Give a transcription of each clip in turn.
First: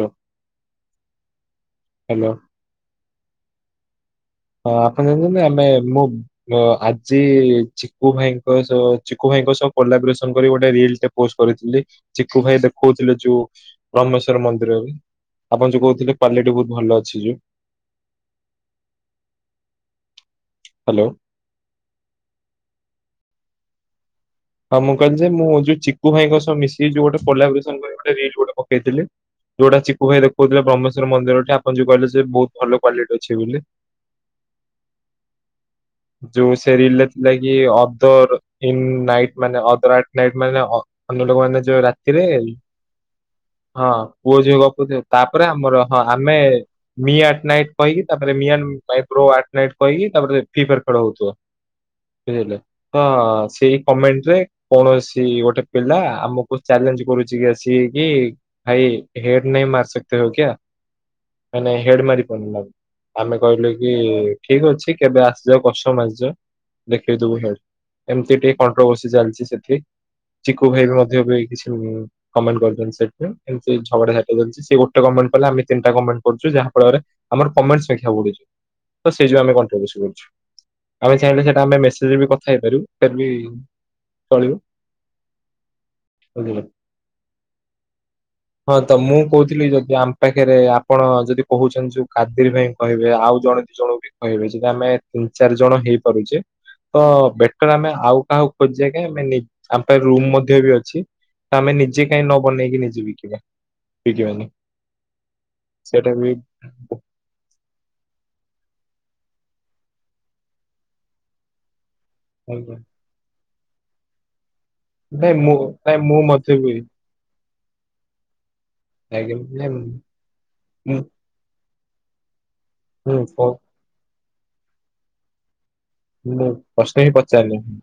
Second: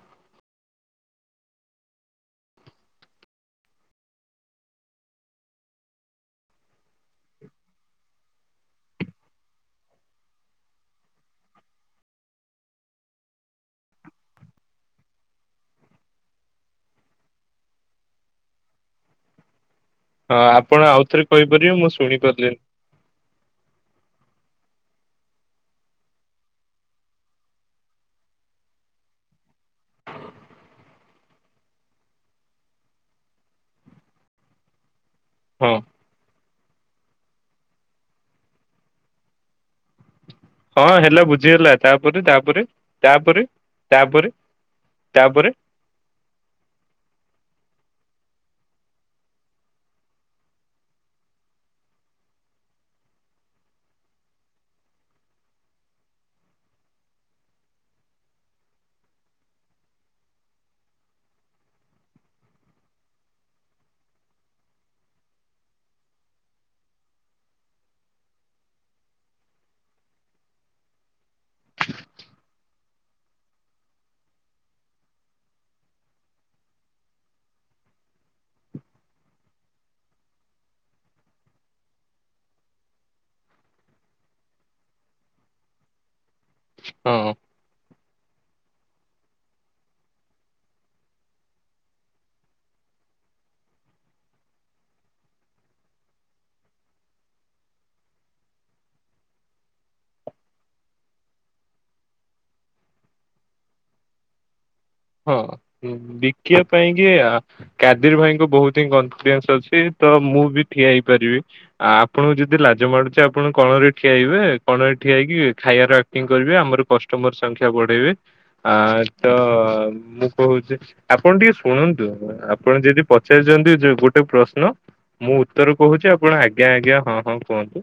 ଲୋ hello. ହ ଆପଣ ଜାଣିଛନ୍ତି ଆମେ ମୁଁ ଆଜି ଚିକୁୁ ଭାଇଙ୍କ ସହ ଚିକୁ ଭାଇ ତାଙ୍କ ସହ କୋଲାବରେସନ୍ କରି ଗୋଟେ ରିଲ୍ସ ଟେ ପୋଷ୍ଟ କରିଥିଲି। ଚିକୁ ଭାଇ ଦେଖଉଥିଲେ ଯୋଉ। [unintelligible] ମନ୍ଦିରରେ ଆପଣ ଯୋଉ କହୁଥିଲେ କ୍ୱାଲିଟି ବହୁତ ଭଲ ଅଛି ଯୋଉ। [inaudible] ହଁ, ଆପଣ ଆଉ ହ୍ୟାଲୋ ଥରେ କହିପାରିବେ ମୁଁ ଶୁଣି ପାରିଲିନି। ହଁ, ମୁଁ କହିଲି ଯେ ମୁଁ ଯୋଉ ଚିକୁୁ ଭାଇଙ୍କ ସହ ମିଶିକି ଯୋଉ ଗୋଟେ କୋଲବ୍ରେସନ କରିକି ଗୋଟେ ରିଲ୍ ପକେଇଥିଲି ଯୋଉଟା ଚିକୁ ଭାଇ ଦେଖଉଥିଲେ ବ୍ରହ୍ମେଶ୍ୱର ମନ୍ଦିରଠି, ଆପଣ ଯୋଉ କହିଲେ ସେ ବହୁତ ଭଲ କ୍ୱାଲିଟ ଅଛି ବୋଲି। ହଁ। ଯୋଉ ସେ ରିଲରେ ଥିଲା କି ଅଦର ଇନ ନାଇଟ୍ ମାନେ ଅଦର ଆ ନାଇଟ ମାନେ ହଁ ହେଲା ଅନ୍ୟ ଲୋକ ମାନେ ବୁଝିଗଲା ଯିବେ ତାପରେ ରାତିରେ ତାପରେ ତାପରେ ହଁ, ତାପରେ ପୁଅ ଝିଅ ଗପୁଥିବେ। ତାପରେ ଆମର ହଁ ଆମେ ମି ଆଟ ନାଇଟ୍ କହିକି ତାପରେ ମିଆ ପାଇଁ ପ୍ରୋ ଆଟ ନାଇଟ୍ କହିକି ତାପରେ ଫ୍ରୀ ଫାୟାର ଖେଳ ହଉଥିବ। [unintelligible] ହଁ ସେଇ କମେଣ୍ଟ ଯେ କୌଣସି ଗୋଟେ ପିଲା ଆମକୁ ଚ୍ୟାଲେଞ୍ଜ କରୁଛି କି ଆସ କି ଭାଇ ହେଡ ନେହିଁ ମାର ସକ୍ତେ ହୋ କ୍ୟା? ମାନେ ହେଡ଼ ମାରିପାରୁନି। ଆମେ କହିଲୁ କି ଠିକ ଅଛି କେବେ ଆସିଯାଅ [unintelligible] ଆସିଯାଅ। ଦେଖେଇଦବୁ ହେ ଏମିତି ଟିକେ କଣ୍ଟ୍ରୋଭର୍ସି ଚାଲିଛି ସେଠି। ଚିକୁ ଭାଇ ବି ମଧ୍ୟ ଏବେ କିଛି କମେଣ୍ଟ କରିଛନ୍ତି। ସେମତି ଝଗଡା ଝାଣ୍ଟି ସେ ଗୋଟେ କମେଣ୍ଟ। କଲେ ଆମେ ତିନିଟା କମେଣ୍ଟ କରୁଚୁ, ଯାହା ଫଳରେ ଆମର କମେଣ୍ଟେ ସଂଖ୍ୟା ବଢୁଛି। ତ ସେଇ ଯୋଉ ଆମେ ଆମେ କନ୍ତ୍ରିଭର୍ସି କରିଚୁ। ଆମେ ଚାହିଁଲେ ଆମେ ସେଇଟା ମେସେଜରେ କଥା ହେଇପାରିବୁ। ଫିର୍ ଭି ଚଳିବ। [unintelligible] ହଁ। [inaudible] ହଁ, ତ ମୁଁ କହୁଥିଲି ଯଦି ଆମ ପାଖରେ ଆପଣ ଯଦି କହୁଛନ୍ତି ଯୋଉ କାଦିର ଭାଇ କହିବେ ଆଉ ଜଣେ ଦିଇ ଜଣଙ୍କୁ ବି କହିବେ ଯଦି ଆମେ ତିନି ଚାରି ଜଣ ହେଇପାରୁଛେ ତ ବେଟର ଆମେ ଆଉ କାହାକୁ ଖୋଜିଆ କାଇଁ ଆମ ପାଖରେ ରୁମ୍ ମଧ୍ୟ ବି ଅଛି। ଆମେ ନିଜେ କାଇଁ ନ ବନେଇକି ନିଜେ ବିକିବା। ବିକିବାନି। ହଁ, ସେଇଟା ବି ବିକିବା ପାଇଁକି ଆ କାଦିର ଭାଇଙ୍କ ବହୁତ ହିଁ କନଫିଡିନ୍ସ ଅଛି। ତ ମୁଁ ବି ଠିଆ ହେଇପାରିବି। ଆଉ ଆପଣଙ୍କୁ ଯଦି ଆଜ୍ଞା ଲାଜ ମାଡୁଛି ଆପଣ କଣରେ ଠିଆହେବେ। କଣରେ ଠିଆ ନାଇଁ ହେଇକି ମୁଁ ଖାଇବାର ନାଇଁ ମୁଁ ଏକ୍ଟିଙ୍ଗ ମଧ୍ୟ କରିବେ। ବି ଆମର କଷ୍ଟମର ସଂଖ୍ୟା ବଢେଇବେ। ଆ ତ ଆଜ୍ଞା ନାଇଁ ମୁଁ କହୁଛି ମୁଁ ଆପଣ ଟିକେ ଶୁଣନ୍ତୁ। ଆପଣ ଯଦି ହୁଁ ପଚାରିଛନ୍ତି ଯେ ଗୋ ଗୋଟେ ପ୍ରଶ୍ନ ମୁଁ ଉତ୍ତର କହୁଛି ଆପଣ ମୁଁ ଆଜ୍ଞା ଆଜ୍ଞା ପ୍ରଶ୍ନ ହିଁ ହଁ ହଁ ପଚାରିନି କୁହନ୍ତୁ।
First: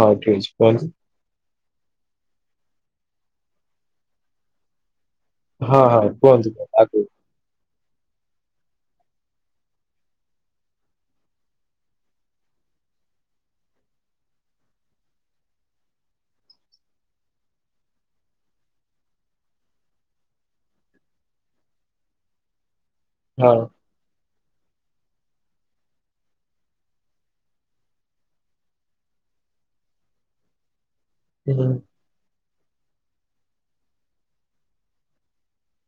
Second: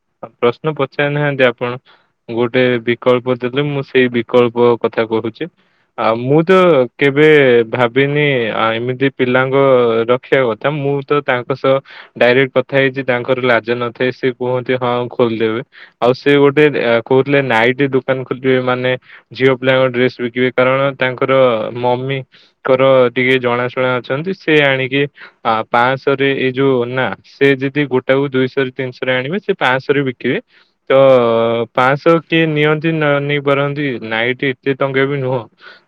ହଁ ଆଉ ଠିକ ଅଛି ପ୍ରଶ୍ନ କୁହନ୍ତୁ। ପଚାରି ନାହାନ୍ତି ଆପଣ? ଗୋଟେ ବିକଳ୍ପ ଦେଲେ ମୁଁ ସେଇ ବିକଳ୍ପ କଥା କହୁଛି। ହଁ ହଁ ଆଉ ମୁଁ କୁହନ୍ତୁ ତ ଆଗକୁ କେବେ ଭା ଭାବିନି ଏମିତି ପିଲାଙ୍କ ରଖିବା କଥା। ମୁଁ ତ ତାଙ୍କ ସହ ଡାଇରେକ୍ଟ କଥା ହେଇ ତାଙ୍କର ଲାଜ ନଥାଏ। ସେ କୁହନ୍ତି ହଁ ଖୋଲିଦେବେ। ଆଉ ସେ ଗୋଟେ କହୁଥିଲେ ନାଇଟ ଦୋକାନ ଖୋଲିବେ ମାନେ ଝିଅ ପିଲାଙ୍କ ଡ୍ରେସ ବିକିବେ। କାରଣ ତାଙ୍କର ମମିଙ୍କର ଟିକେ ହଁ ଜଣାଶୁଣା ଅଛନ୍ତି। ସେ ଆଣିକି ଆ ପାଞ୍ଚଶହରେ ଏଇ ଯୋଉ ନା ସେ ଯଦି ଗୋଟାକୁ ଦୁଇଶହରେ ତିନିଶହରେ ଆଣିବେ ସେ ପାଶହରେ ବିକିବେ। ତ ହୁଁ। ପାଞ୍ଚଶହ କିଏ ନିଅନ୍ତି ନ ନେଇ ପାରନ୍ତି। ନାଇଟ ଏତେ ଟଙ୍କା ବି ନୁହଁ।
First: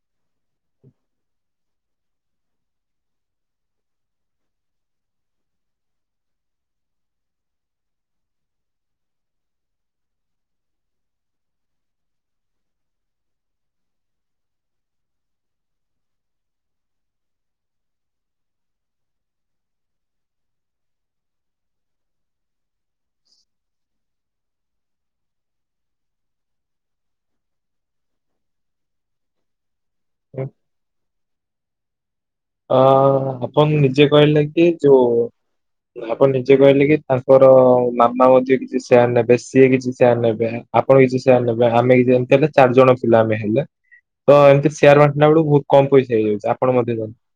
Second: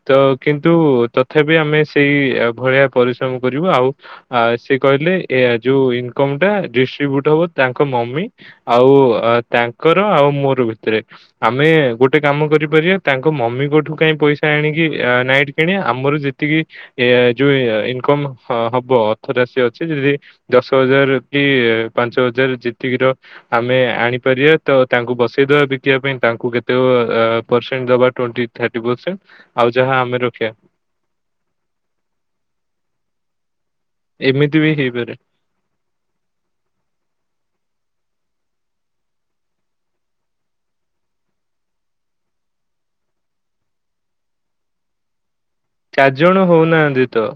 ତ କିନ୍ତୁ ତଥାପି ଆମେ ସେଇ ଭଳିଆ ପରିଶ୍ରମ କରିବୁ। ଆଉ ସେ କହିଲେ ଏ ଯୋଉ ଇନକମ ଟା ଡିଷ୍ଟ୍ରିବ୍ୟୁଟ ହବ ତାଙ୍କ ମମି ଆଉ ତାଙ୍କର ଆଉ ମୋର ଭିତରେ ଆମେ ଗୋଟେ କାମ କରିପାରିବା ତାଙ୍କ ମମିଙ୍କଠୁ କାଇଁ ପଇସା ଆଣିକି ନାଇଟ୍ କିଣିବା। ଆମର ଯେତିକି ଯୋଉ ଇନକାମ ହବ ଥରେ ଆସିଅଛି ଯଦି ଦଶ ହଜାର କି ପାଞ୍ଚ ହଜାର ଯେତିକି ର ଆମେ ଆଣିପାରି ବା ତ ତାଙ୍କୁ ବସେଇଦବା ବିକିବା ପାଇଁ ତାଙ୍କୁ କେତେ ପରସେଣ୍ଟ ଦବା ଟ୍ବେଣ୍ଟି ଥାର୍ଟି ପରସେଣ୍ଟ। ଆଉ ଯାହା ଆମେ ରଖିବା। ହଁ। ଆପଣ ନିଜେ କହିଲେ ଏମିତି କି ବି ହେଇପାରେ ଯୋଉ ଆପଣ ନିଜେ କହିଲେ କି ତାଙ୍କର ମାମା ମଧ୍ୟ କିଛି ସେୟାର ନେବେ ସିଏ କିଛି ସେୟାର ନେବେ ଆପଣ କିଛି ସେୟାର ନେବେ ଆମେ କି ଏମିତି ହେଲେ ଚାରି ଜଣ ଆମେ ହେଲେ ତ ଏମତି ସେୟାର ବାଣ୍ଟିଲା ବେଳକୁ କମ ପଇସା ଚାରି ଜଣ ହେଇଯାଉଛି ଆପଣ ମଧ୍ୟ ହଉନାହାନ୍ତି ତ ଜାଣନ୍ତି।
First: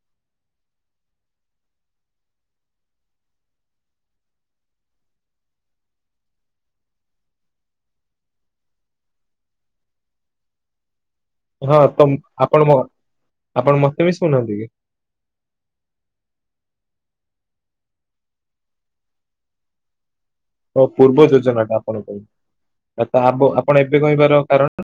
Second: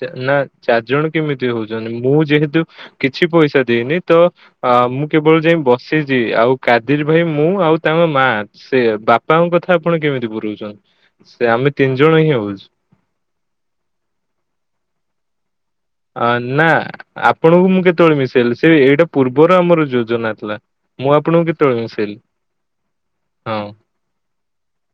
ଚା ନା ଚାରିଜଣ କେମିତି ହଉଛନ୍ତି ମୁଁ ଯେହେତୁ କିଛି ପଇସା ଦେଇନି ତ ଅ ମୁଁ କେବଳ ଯାଇ ବସିଛି ଆଉ କାଦିର ଭାଇ ମୁଁ ଆଉ ତାଙ୍କ ମା ସେ ବାପାଙ୍କ କଥା ଆପଣ କେମିତି ପୁରଉଛନ୍ତି ସେ ଆମେ ହଁ ତିନି ତ ଜଣ ହିଁ ଆପଣ ହଉଛୁ। ମ- ଆପଣ ମତେ ବି ଶୁଣନ୍ତି କି? ଆ ନା ଆପଣଙ୍କୁ ମୁଁ କେତେବେଳେ ମିଶେଇଲି ସେ ଏଇଟା ପୂର୍ବରୁ ଆମର ଯୋଜନା। ଥିଲା। ଓ ମୁଁ ପୂର୍ବ ଆପଣଙ୍କୁ କେତେବେଳେ ଯୋଜନାଟା ଆପଣ ମିଶେଇଲି ପାଇଁ। ତ ହଁ। ଆପଣ ଏବେ କହିବାର କାରଣ?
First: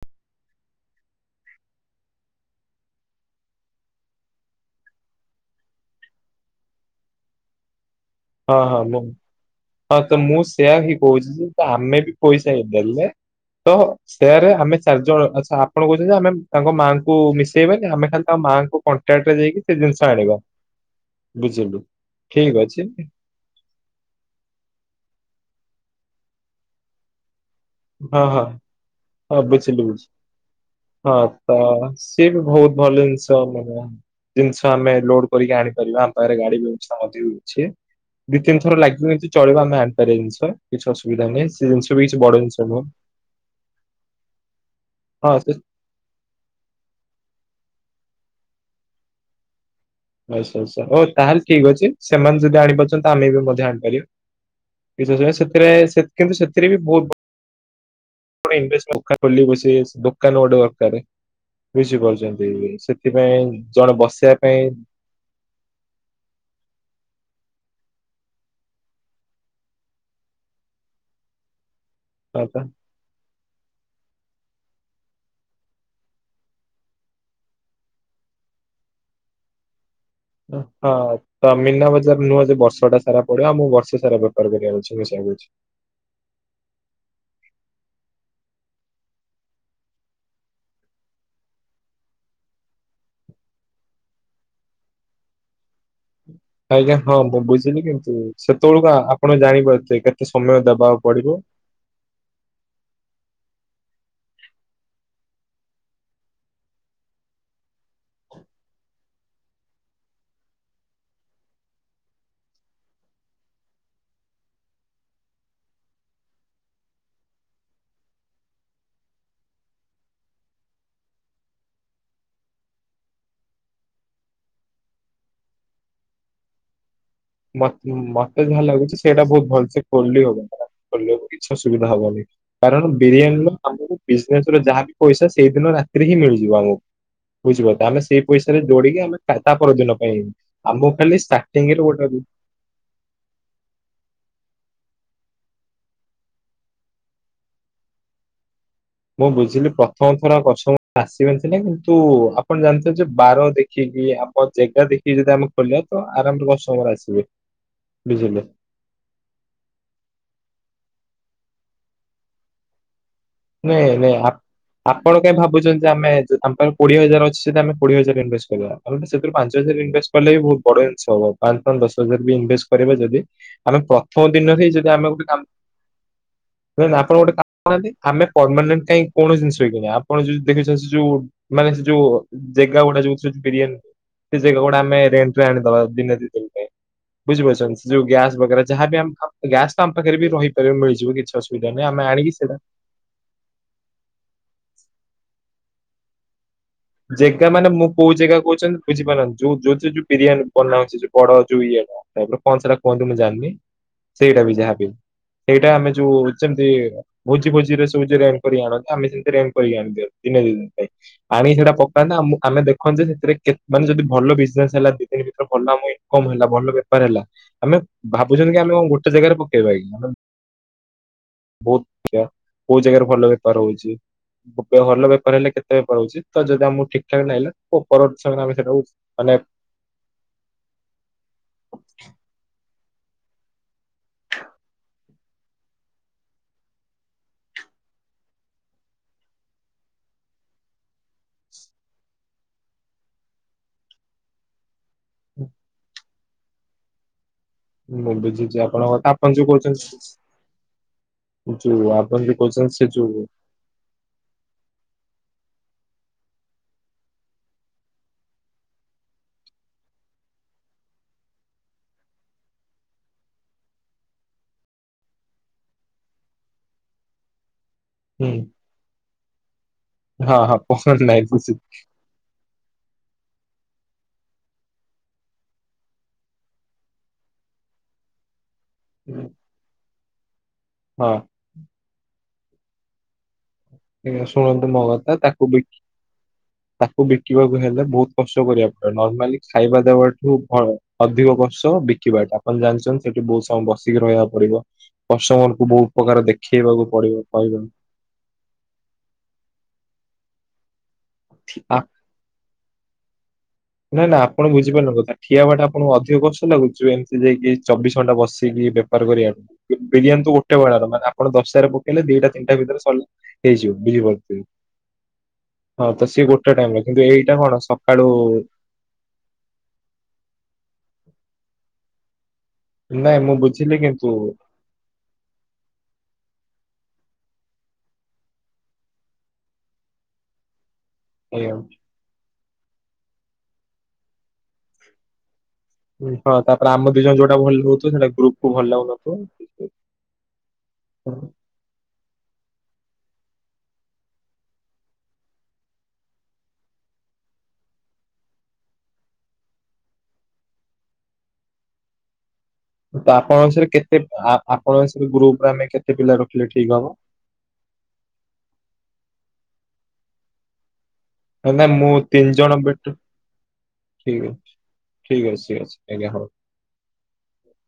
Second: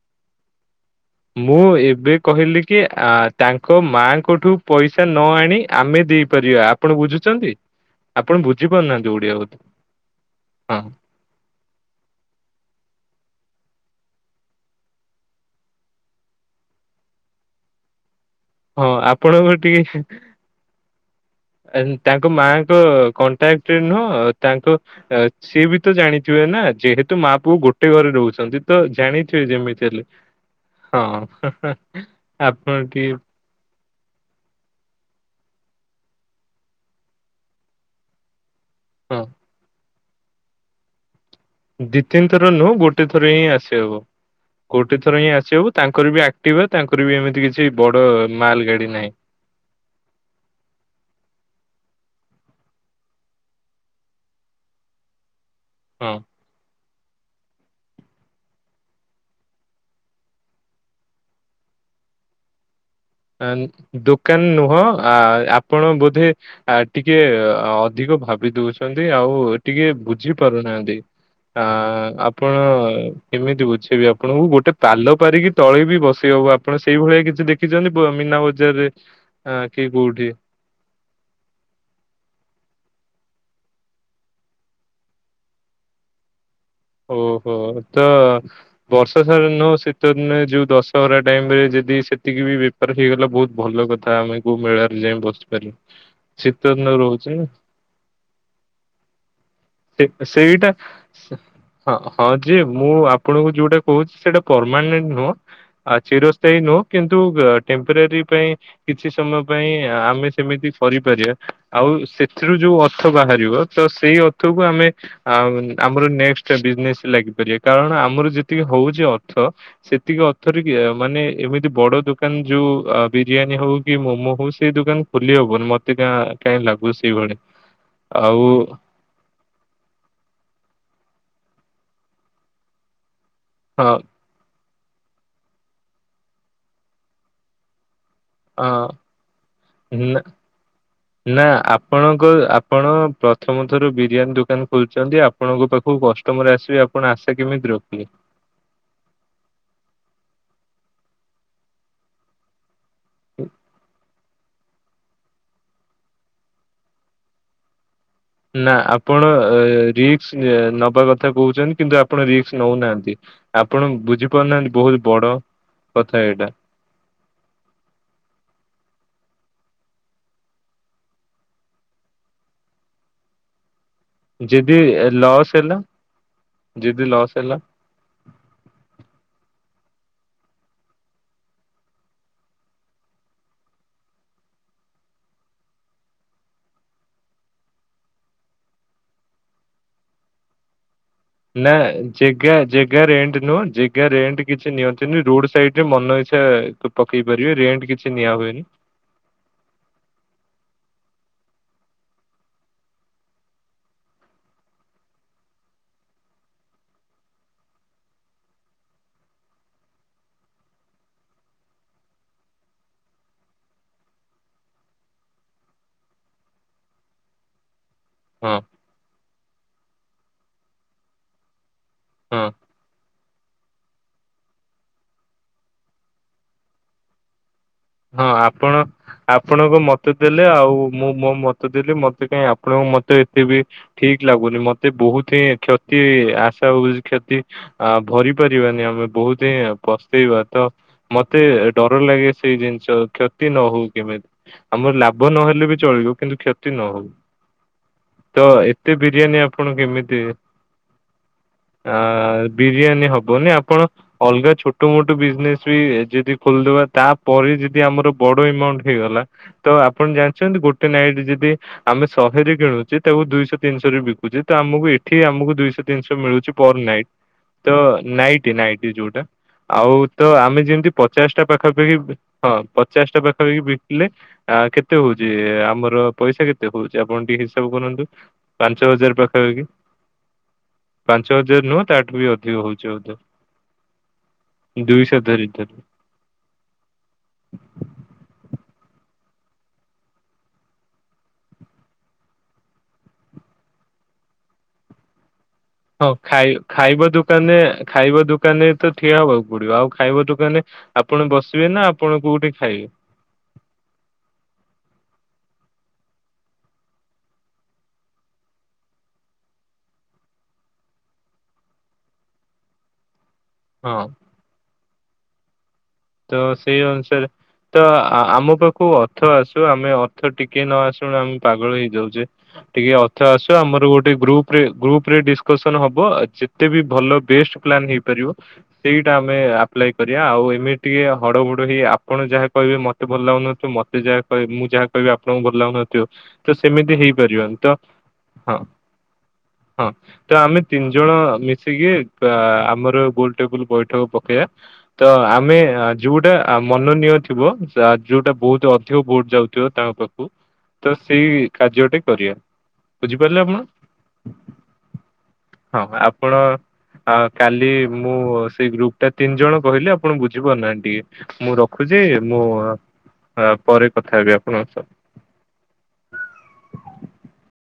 ମୁଁ ଏ ଏବେ କହିଲି କି ଆ ତାଙ୍କ ମାଆଙ୍କଠୁ ପଇସା ନ ଆଣି ଆମେ ଦେଇପାରିବା ଆପଣ ବୁଝୁଛନ୍ତି ଆପଣ ହଁ ହଁ ମୁଁ ବୁଝିପାରୁନାହାନ୍ତି ଓଡିଆ ବୋଧେ। ହଁ ତ ମୁଁ ସେୟା ହଁ। ହିଁ କହୁଛି ଯେ ଆମେ ବି ପଇସା ହେଇଦେଲେ ତ ସେୟାର ରେ ଆମେ ଚାରି ଜଣ ଆଛା ଆପଣ କହୁଛନ୍ତି ଆମେ ତାଙ୍କ ମାଆଙ୍କୁ ମିଶେଇବାନି ଆମେ ଖାଲି ଆ ମାଆଙ୍କୁ ହଁ କଣ୍ଟ୍ରାକ୍ଟରେ ଆପଣଙ୍କ ଯାଇକି ସେ ଟିକେ ଜିନିଷ ଆଣିବା ବୁଝିଲୁ। ତାଙ୍କ ଠିକ ମାଙ୍କ ଅଛି। [unintelligible] ନୁହଁ ତାଙ୍କ ସିଏ ବି ତ ଜାଣିଥିବେ ନା ଯେହେତୁ ମା ପୁ ଗୋଟେ ଘରେ ହଁ ହଁ ରହୁଛନ୍ତି ତ ହଁ ଜାଣିଥିବେ ବୁଝିଲି ଯେମିତି ହେଲେ। ବୁଝିଲି ହଁ ତ ସିଏ ବି ଆପଣ ବହୁତ ଭଲ ଟିକେ ଜିନିଷ ମାନେ। ଜିନିଷ ଆମେ ଲୋଡ କରିକି ଆଣିପାରିବା ଆମ ପାଖରେ ଗାଡି ବ୍ୟବସ୍ଥା ମଧ୍ୟ ଅଛି। ତିିନିଥର ଲାଗିବ ହଁ। କିଛି ଚଳିବା ଆମେ ଆଣିପାରିବା ଜିନିସ କିଛି ଅସୁବିଧା ନାହିଁ ସେ ଜିନିଷ ଦି ବି କିଛି ତିନି ବଡ ଥର ଜିନିଶ ନୁହଁ ଗୋଟେ ଥର ହିଁ ଆସିହବ। ଗୋଟେ ଥର ହିଁ ହଁ ସେ ଆସିିବୁ ତାଙ୍କର ବି ଆକ୍ଟିଭ ତାଙ୍କର ବି ଏମିତି କିଛି ବଡ ମାଲ ଗାଡି ନାହିଁ। ଆଚଛା ଆଚଛା ହ ତାହେଲେ ଠିକ ଅଛି ସେମାନେ ଯଦି ଆଣିପାରୁଛନ୍ତି ତ ଆମେ ବି ମଧ୍ୟ ଆଣିପାରିବା। [unintelligible] ସେଥିରେ ହଁ [unintelligible] ସେଥିରେ ବି ବହୁତ ପ [unintelligible] ଦୋକାନ ଗୋଟେ ଦରକାର ବୁଝି ପାରୁଛନ୍ତି। ଦୋକାନ ନୁହଁ ଆ ଆପଣ ବୋଧେ ଆ ଟିକେ ଅଧିକ ଭାବି ଦଉଛନ୍ତି ଆଉ ଟିକେ ବୁଝି ପାରୁନାହାନ୍ତି। ଆ ଆ ହଁ ଆପଣ ତ କେମିତି ବୁଝେଇବି ଆପଣଙ୍କୁ ଗୋଟେ ପାଲ ପାରିକି ତଳେ ବି ବସେଇ ହବ ଆପଣ ସେଇ ଭଳିଆ କିଛି ଦେଖିଛନ୍ତି। ମିନା ବଜାର ରେ ହଁ ତ ମିନା ବଜାର ନୁହଁ ଯେ ବର୍ଷଟା ସା ସାରା ପଡିବ ଆଉ ମୁଁ ବର୍ଷେ ସାରା ବେପାର କରିବାକୁ ଅଛି [unintelligible] ଓହୋ ତ ବର୍ଷ ସାରା ନହଉ ଶୀତ ଦିନେ ଯୋଉ ଦଶହରା ଟାଇମ ରେ ଜେ ଯଦି ସେତିକି ବି ବେପାର ହେଇଗଲା ବହୁତ ଭଲ କଥା ଆମେ କୋଉ ମେଳାରେ ଯାଇ ବସିପାରିବୁ। ଶୀତ ଦିନ ଆଜ୍ଞା ହଁ ରହୁଛି ମୁଁ ନା ବୁଝିଲି କିନ୍ତୁ ସେତେବେଳକୁ ଆପଣ ଜାଣିପରୁଥିବେ ସେ କେତେ ସମୟ ସେଇଟା ଦବାକୁ ପଡିବ? ହଁ ହଁ ଯେ ମୁଁ ଆପଣଙ୍କୁ ଯୋଉଟା କହୁଛି ସେଇଟା ପରମାନେଣ୍ଟ ନୁହଁ ଆଉ ଚିରସ୍ଥାୟୀ ନୁହଁ। କିନ୍ତୁ ଟେମ୍ପୋରାରୀ ପାଇଁ କିଛି ସମୟ ପାଇଁ ଆମେ ସେମିତି କରିପାରିବା ଆଉ ସେଥିରୁ ଯୋଉ ଅର୍ଥ ବାହାରିବ ତ ସେଇ ଅର୍ଥକୁ ଆମେ ଆମର ନେସ ବିଜନେସ ଲାଗିପାରିବା କାରଣ ଆମର ଯେତିକି ହଉଛି ଅର୍ଥ ସେତିକି ଅର୍ଥରେ କିଏ ମାନେ କେମିତି ବଡ ଦୋକାନ ଯୋଉ ବିରିୟାନୀ ହଉ କି ମୋମୋ ହଉ ସେଇ ଦୋକାନ ଖୋଲି ହବନି ମତେ କା ଟାଇ ଲାଗୁଚି। ମତେ ଯାହା ଲାଗୁଚି ସେଇଟା ବହୁତ ଭଲସେ ଖୋଲି ହବ। କିଛି ଅସୁବିଧା ହବନି କାରଣ ବିରିୟାନୀର ହଁ ଆମ ବିଜନେସ ର ଯାହା ପଇସା ସେଇଦିନ ରାତିରେ ହିଁ ମିଳିଯିବ ଆମକୁ ବୁଝିପାରିଲେ ଆମେ ସେଇ ପଇସାରେ ଯୋଡିକି ଆମେ ଟାଟା ପରଦିନ ହଁ ପାଇଁ ଆମକୁ ଖାଲି ନା ଷ୍ଟାର୍ଟିଂରେ ଗୋଟେ ଆପଣଙ୍କ ଆପଣ ପ୍ରଥମ ଥର ବିରିୟାନୀ ଦୋକାନ ଖୋଲୁଛନ୍ତି ଆପଣଙ୍କ ପାଖକୁ କଷ୍ଟମର ଆସିବେ ଆପଣ ଆସେ କେମିତି [inaudible] ମୁଁ ବୁଝିଲି ପ୍ରଥମ ଥର କଷ୍ଟମର ଆସିବେନି ସିନା କିନ୍ତୁ ଆପଣ ଜାଣି ଯେ ବାର ଦେଖିକି ଜେଗା ଦେଖିକି ଯଦି ଆମେ ଖୋଲିବା ତ ଆରାମରେ କଷ୍ଟମର ଆସିବେ। ବୁଝିଲେ ନା ଆପଣ ରିକ୍ସ ନବା କଥା କହୁଛନ୍ତି କିନ୍ତୁ ଆପଣ ରିକ୍ସ ନଉନାହାନ୍ତି। ଆପଣ ନାଇଁ ନାଇଁ ଆ ବୁଝିପାରୁନାହାନ୍ତି ବହୁତ ଆପଣ ବଡ କାଇଁ ଭାବୁଛନ୍ତି ଆମେ କଥା ଏଇଟା ତମ ପା କୋଡିଏ ହଜାର ଅଛି ସେଦି ଆମେ କୋଡିଏ ହଜାର ଇଭେଷ୍ଟ କରିବା। ଆମେ ସେଥିରୁ ପାଞ୍ଚ ହଜାର ଇନଭେଷ୍ଟ କଲେ ବି ବହୁତ ବଡ ଜିନିଷ ହବ ପାଞ୍ଚ ପାଞ୍ଚ ଦଶ ହଜାର ବି ଇନେଷ୍ଟ କରିବା ଯଦି ଆମେ ମ ଦିନ ହେଇ ଯଦି ଆମେ ଗୋଟେ କାମ ଲସ୍ ହେଲା ହ ଯଦି ଆପଣ ଗୋଟେ ଲସ୍ କାମ ହେଲା କରୁନାହାନ୍ତି ଆମେ ପରମାନେଟ କାଇଁ କୌଣସି ଜିନିଷ ହେଇକି ଆପଣ ଯୋଉ ଦେଖୁଛନ୍ତି ସେ ଯୋଉ ମାନେ ସେ ଯୋଉ ଜେଗା ଗୁଡା ଯୋଉ ରିୟାନ ସେ ଯେଗା ଗୁଡା ଆମେ ରେଟ୍ ରେ ଆଣିଦବା ଦିନେ ଦି ଦିନି ପାଇଁ ବୁଝିପାରୁଛନ୍ତି ଯୋଉ ଗ୍ୟାସ ବରା ଯାହା ବି ଗ୍ୟାସ ତ ଆମ ପାଖରେ ବି ରହିପାରିବ ମିଳିଯିବ କି ନା ଯେଗା ଯେ ଗା ରେଣ୍ଟ ନୁହଁ ଯେଗା ରେଣ୍ଟ କିଛି ନିଅନ୍ତି ନି ରୋଡ ସାଇଡ ରେ ମନ ଇଚ୍ଛା ପକେଇ ଯେଗା ପାରିବେ ମାନେ ରେଣ୍ଟ ମୁଁ କିଛି କୋଉ ନିଆ ଯେଗା ହୁଏନି କହୁଛନ୍ତି ବୁଝିପାରୁନାହାନ୍ତି ଯୋଉ ଯୋଉ ଯୋଉ ବିରିୟାନୀ ବନାଉଛି ଯୋଉ ବଡ ଯୋଉ ଇଆଟାଇପର କଣ ସେଟା କୁହନ୍ତି ମୁଁ ଜାଣିନି ସେଇଟା ବି ଯାହାବି ସେଇଟା ଆମେ ଯୋଉ ଯେମତି ଭୋଜି ଭୋଜିରେ ସବୁ ରେ କରି ଆଣନ୍ତି ଆମେ ସେମିତି ରେଣ କରିକି ଆଣି ଦିନେ ଦି ଦିନ ପାଇଁ ଅଣିକି ସେଟା କଣ ପାଇଁ ନା ଆମେ ଦେଖନ୍ତି ଯେ ସେଥିରେ ମାନେ ଯଦି ଭଲ ବିଜନେସ ହେଲା ଦି ଦିନି ଭିତରେ ଭଲ ଆମ ଇନକମ୍ ହେଲା ଭଲ ବେପାର ହେଲା ଆମେ ଭାବୁଛନ୍ତି ହଁ କି ଆମେ କଣ ଗୋଟେ ଜାଗାରେ ପକେଇବାକି ଆମେ ବହୁତ ହଁ। କୋଉ ଜାଗାରେ ଭଲ ବେପାର ହଉଛି ଭଲ ବେପାର ହେଲେ କେତେ ବେପାର ହଉଚି? ତ ଯଦି ଆମକୁ ଠିକ ଠାକ ଲାଗିଲା ହଁ ସମୟରେ ଆମେ ଆପଣ ସେଟାକୁ ମାନେ ଆପଣଙ୍କ ମତ ଦେଲେ ଆଉ ମୁଁ ମୋ ମତ ଦେଲି ମତେ କାଇଁ ଆପଣଙ୍କୁ ମତେ ଏତେ ବି ଠିକ ଲାଗୁନି ମତେ ବହୁତ ହିଁ କ୍ଷତି ଆଶା ହଉଛି କ୍ଷତି ଆ ଭରି ପାରିବାନି ଆମେ ବହୁତ ହିଁ ପସ୍ତେଇବା ତ ମତେ ଡର ଲାଗେ ସେଇ ଜିନିଷ କ୍ଷତି ନ ହଉ କେମିତି ଆମର ଲାଭ ନହେଲେ ବି ଚଳିବ କିନ୍ତୁ କ୍ଷତି ନ ହଉ। ମୁଁ ତ ବୁଝୁଛି ଆପଣଙ୍କ ଏତେ କଥା ବିରିୟାନୀ ଯୋଉ ଆପଣ କହୁଛନ୍ତି କେମିତି ଯୋଉ ଆ ଆପଣ ଯୋଉ କହୁଛନ୍ତି ସେ ବିରିୟାନୀ ଯୋଉ ହବନି ଆପଣ ଅଲଗା ଛୋଟ ମୋଟ ବିଜନେସ ଯଦି ଖୋଲିଦବା ତାପରେ ଯଦି ଆମର ବଡ ଏମାଉଣ୍ଟ ହେଇଗଲା ତ ଆପଣ ଜାଣିଛନ୍ତି ଗୋଟେ ନାଇଟ ଯଦି ଆମେ ଶହେରେ କିଣୁ ତାକୁ ଦୁଇଶହ ତିନିଶହରେ ବିକୁଛେ ତ ଆମକୁ ଏଠି ଆମକୁ ଦୁଇଶହ ତିନିଶହ ମିଳୁଛି ପର ନାଇଟ୍। ତ ହୁଁ ନାଇଟି ନାଇଟି ଯୋଉଟା। ଆଉ ତ ହଁ ହଁ ଆମେ ଯେମିତି ପସନ୍ଦ ନାଇଁ ପଚାଶ ଟା ବୁଝିଲି। ପାଖାପାଖି ହଁ ପଚାଶଟା ପାଖାପାଖି ବିକିଲେ ଆ କେତେ ହଉଛି ଆମର ପଇସା କେତେ ହଉଛି ଆପଣ ଟିକେ ହିସାବ କରନ୍ତୁ। ପାଞ୍ଚ ହଜାର ହଁ ପାଖାପାଖି କିି ପାଞ୍ଚ ହଜାର ନୁହଁ ତାଠୁ ବି ଅ ଅଧିକ ହଉଛି ବୋଧେ। ଏ ଶୁଣନ୍ତୁ ମୋ କଥା ଦୁଇଶହ ଧରି ତାକୁ ବି ଧରି ବିକିବାକୁ ହେଲେ ବହୁତ କଷ୍ଟ କରିବା ପ ନର୍ମାଲି ଖାଇବା ଦେବାଠୁ ଅଧିକ ବର୍ଷ ବିକିବାଟା ଆପଣ ଜାଣିଛନ୍ତି ସେଠି ବହୁତ ସମୟ ବସି ରହିବାକୁ ପଡିବ କଷ୍ଟ ହଁ ଖାଇ ଖାଇବା ଦୋକାନରେ ଖାଇବା ଦୋକା ଦୋକାନ ରେ ତ ଠିଆ ହେବାକୁ ପଡିବ ଆଉ ଖାଇବ ଦୋକାନରେ ଆପଣ ବସିବେ ନା ଆପଣ କୋଉଠି ଖାଇବେ? ନାଇଁ ନା ଆପଣ [unintelligible] ବୁଝିପାରୁନ କଥା ଠିଆ ହବା ଟା ଆପଣଙ୍କୁ ଅଧିକ କଷ୍ଟ ଲାଗୁଚି ଏମିତି ଯାଇକି ଚବିଶ ଘଣ୍ଟା ବସିକି ବେପାର କରିବା ବିରିୟାନୀ ତ ଗୋଟେ ଵେଳାର ମାନେ ଆପଣ ଦଶଟାରେ ପକେଇଲେ ଦିଟା ତିନିଟା ଭିତରେ ସରିଲା ହେଇଯିବ [unintelligible] ହଁ। ବିଝ ପାରୁଛନ୍ତି। ତ ସେଇ କିନ୍ତୁ ଅନୁସାରେ ଏଇଟା କଣ ତ ସକାଳୁ ଆମ ପାଖ ଖୁବ ଅର୍ଥ ଆସୁ ଆମେ ଅର୍ଥ ଟିକେ ନ ଆସୁୁ ଆମେ ପାଗଳ ହେଇଯାଉଛେ। ଟିକେ ନାଇଁ ଅର୍ଥ ମୁଁ ଆସୁ ବୁଝିଲି ଆମର କିନ୍ତୁ ଗୋଟେ ଗ୍ରୁପ ରେ ଗ୍ରୁପ ରେ ଡିସକସନ ହବ ଯେତେ ବି ଭଲ ବେଷ୍ଟ ପ୍ଲାନ୍ ହେଇପାରିବ ସେଇଟା ଆମେ ଆପ୍ଲାଏ କରିବା ଆଉ ଏମିତି ଟିକେ ହଡ଼ ଏଇଆ ବଡ଼ ହେଇ ଆପଣ ଯାହା କହିବେ ମତେ ଭଲ ଲାଗୁନଥିବ, ମତେ ଯାହା କହିବ ମୁଁ ଯାହା କହିବି ଆପଣଙ୍କୁ ଭଲ ଆଲାଓ ହଁ ନଥିବ ତାପରେ ଆମ ସେମିତି ଦି ଜଣ ଯୋଉଟା ହେଇପାରିବି ଭଲ ତ ହଉଥିବ ସେଇଟା ଗ୍ରୁପ କୁ ହଁ ଭଲ ଲାଗୁନଥିବ ହଁ ତ ଆମେ ତିନି ଜଣ ମିଶିକି ତ ଆମର ଗୋ ଟେବୁଲ ବୈଠକ ପକେଇବା ତ ଆମେ ଯୋଉଟା ମନନୀୟ ଥିବ ଯୋଉଟା ବହୁତ ଅଧିକ ଭୋଟ ଯାଉଥିବ ତାଙ୍କ ପାଖକୁ ତ ସେଇ କାର୍ଯ୍ୟଟେ କରିବା। ତ ବୁଝିପାରିଲେ ଆପଣ ଆପଣଙ୍କଷୟରେ କେତେ ଆପଣଙ୍କଷୟରେ ଗ୍ରୁପରେ ଆମେ ହଁ କେତେ ପିଲା ଆପଣ ରଖିଲେ ଠିକ ହବ? ଆ କାଲି, ମୁଁ ସେଇ ଗ୍ରୁପ ଟା ତିନି ଜଣ କହିଲି ଆପଣ ବୁଝିପାରୁନାହାନ୍ତି ଟିକେ ମୁଁ ନା ରଖୁଛି ତିନି ମୁଁ ଜଣ ବେଟର ହ ପରେ କଥା ହେବି ଠିକ ଆପଣଙ୍କ ସହ ହଁ [inaudible]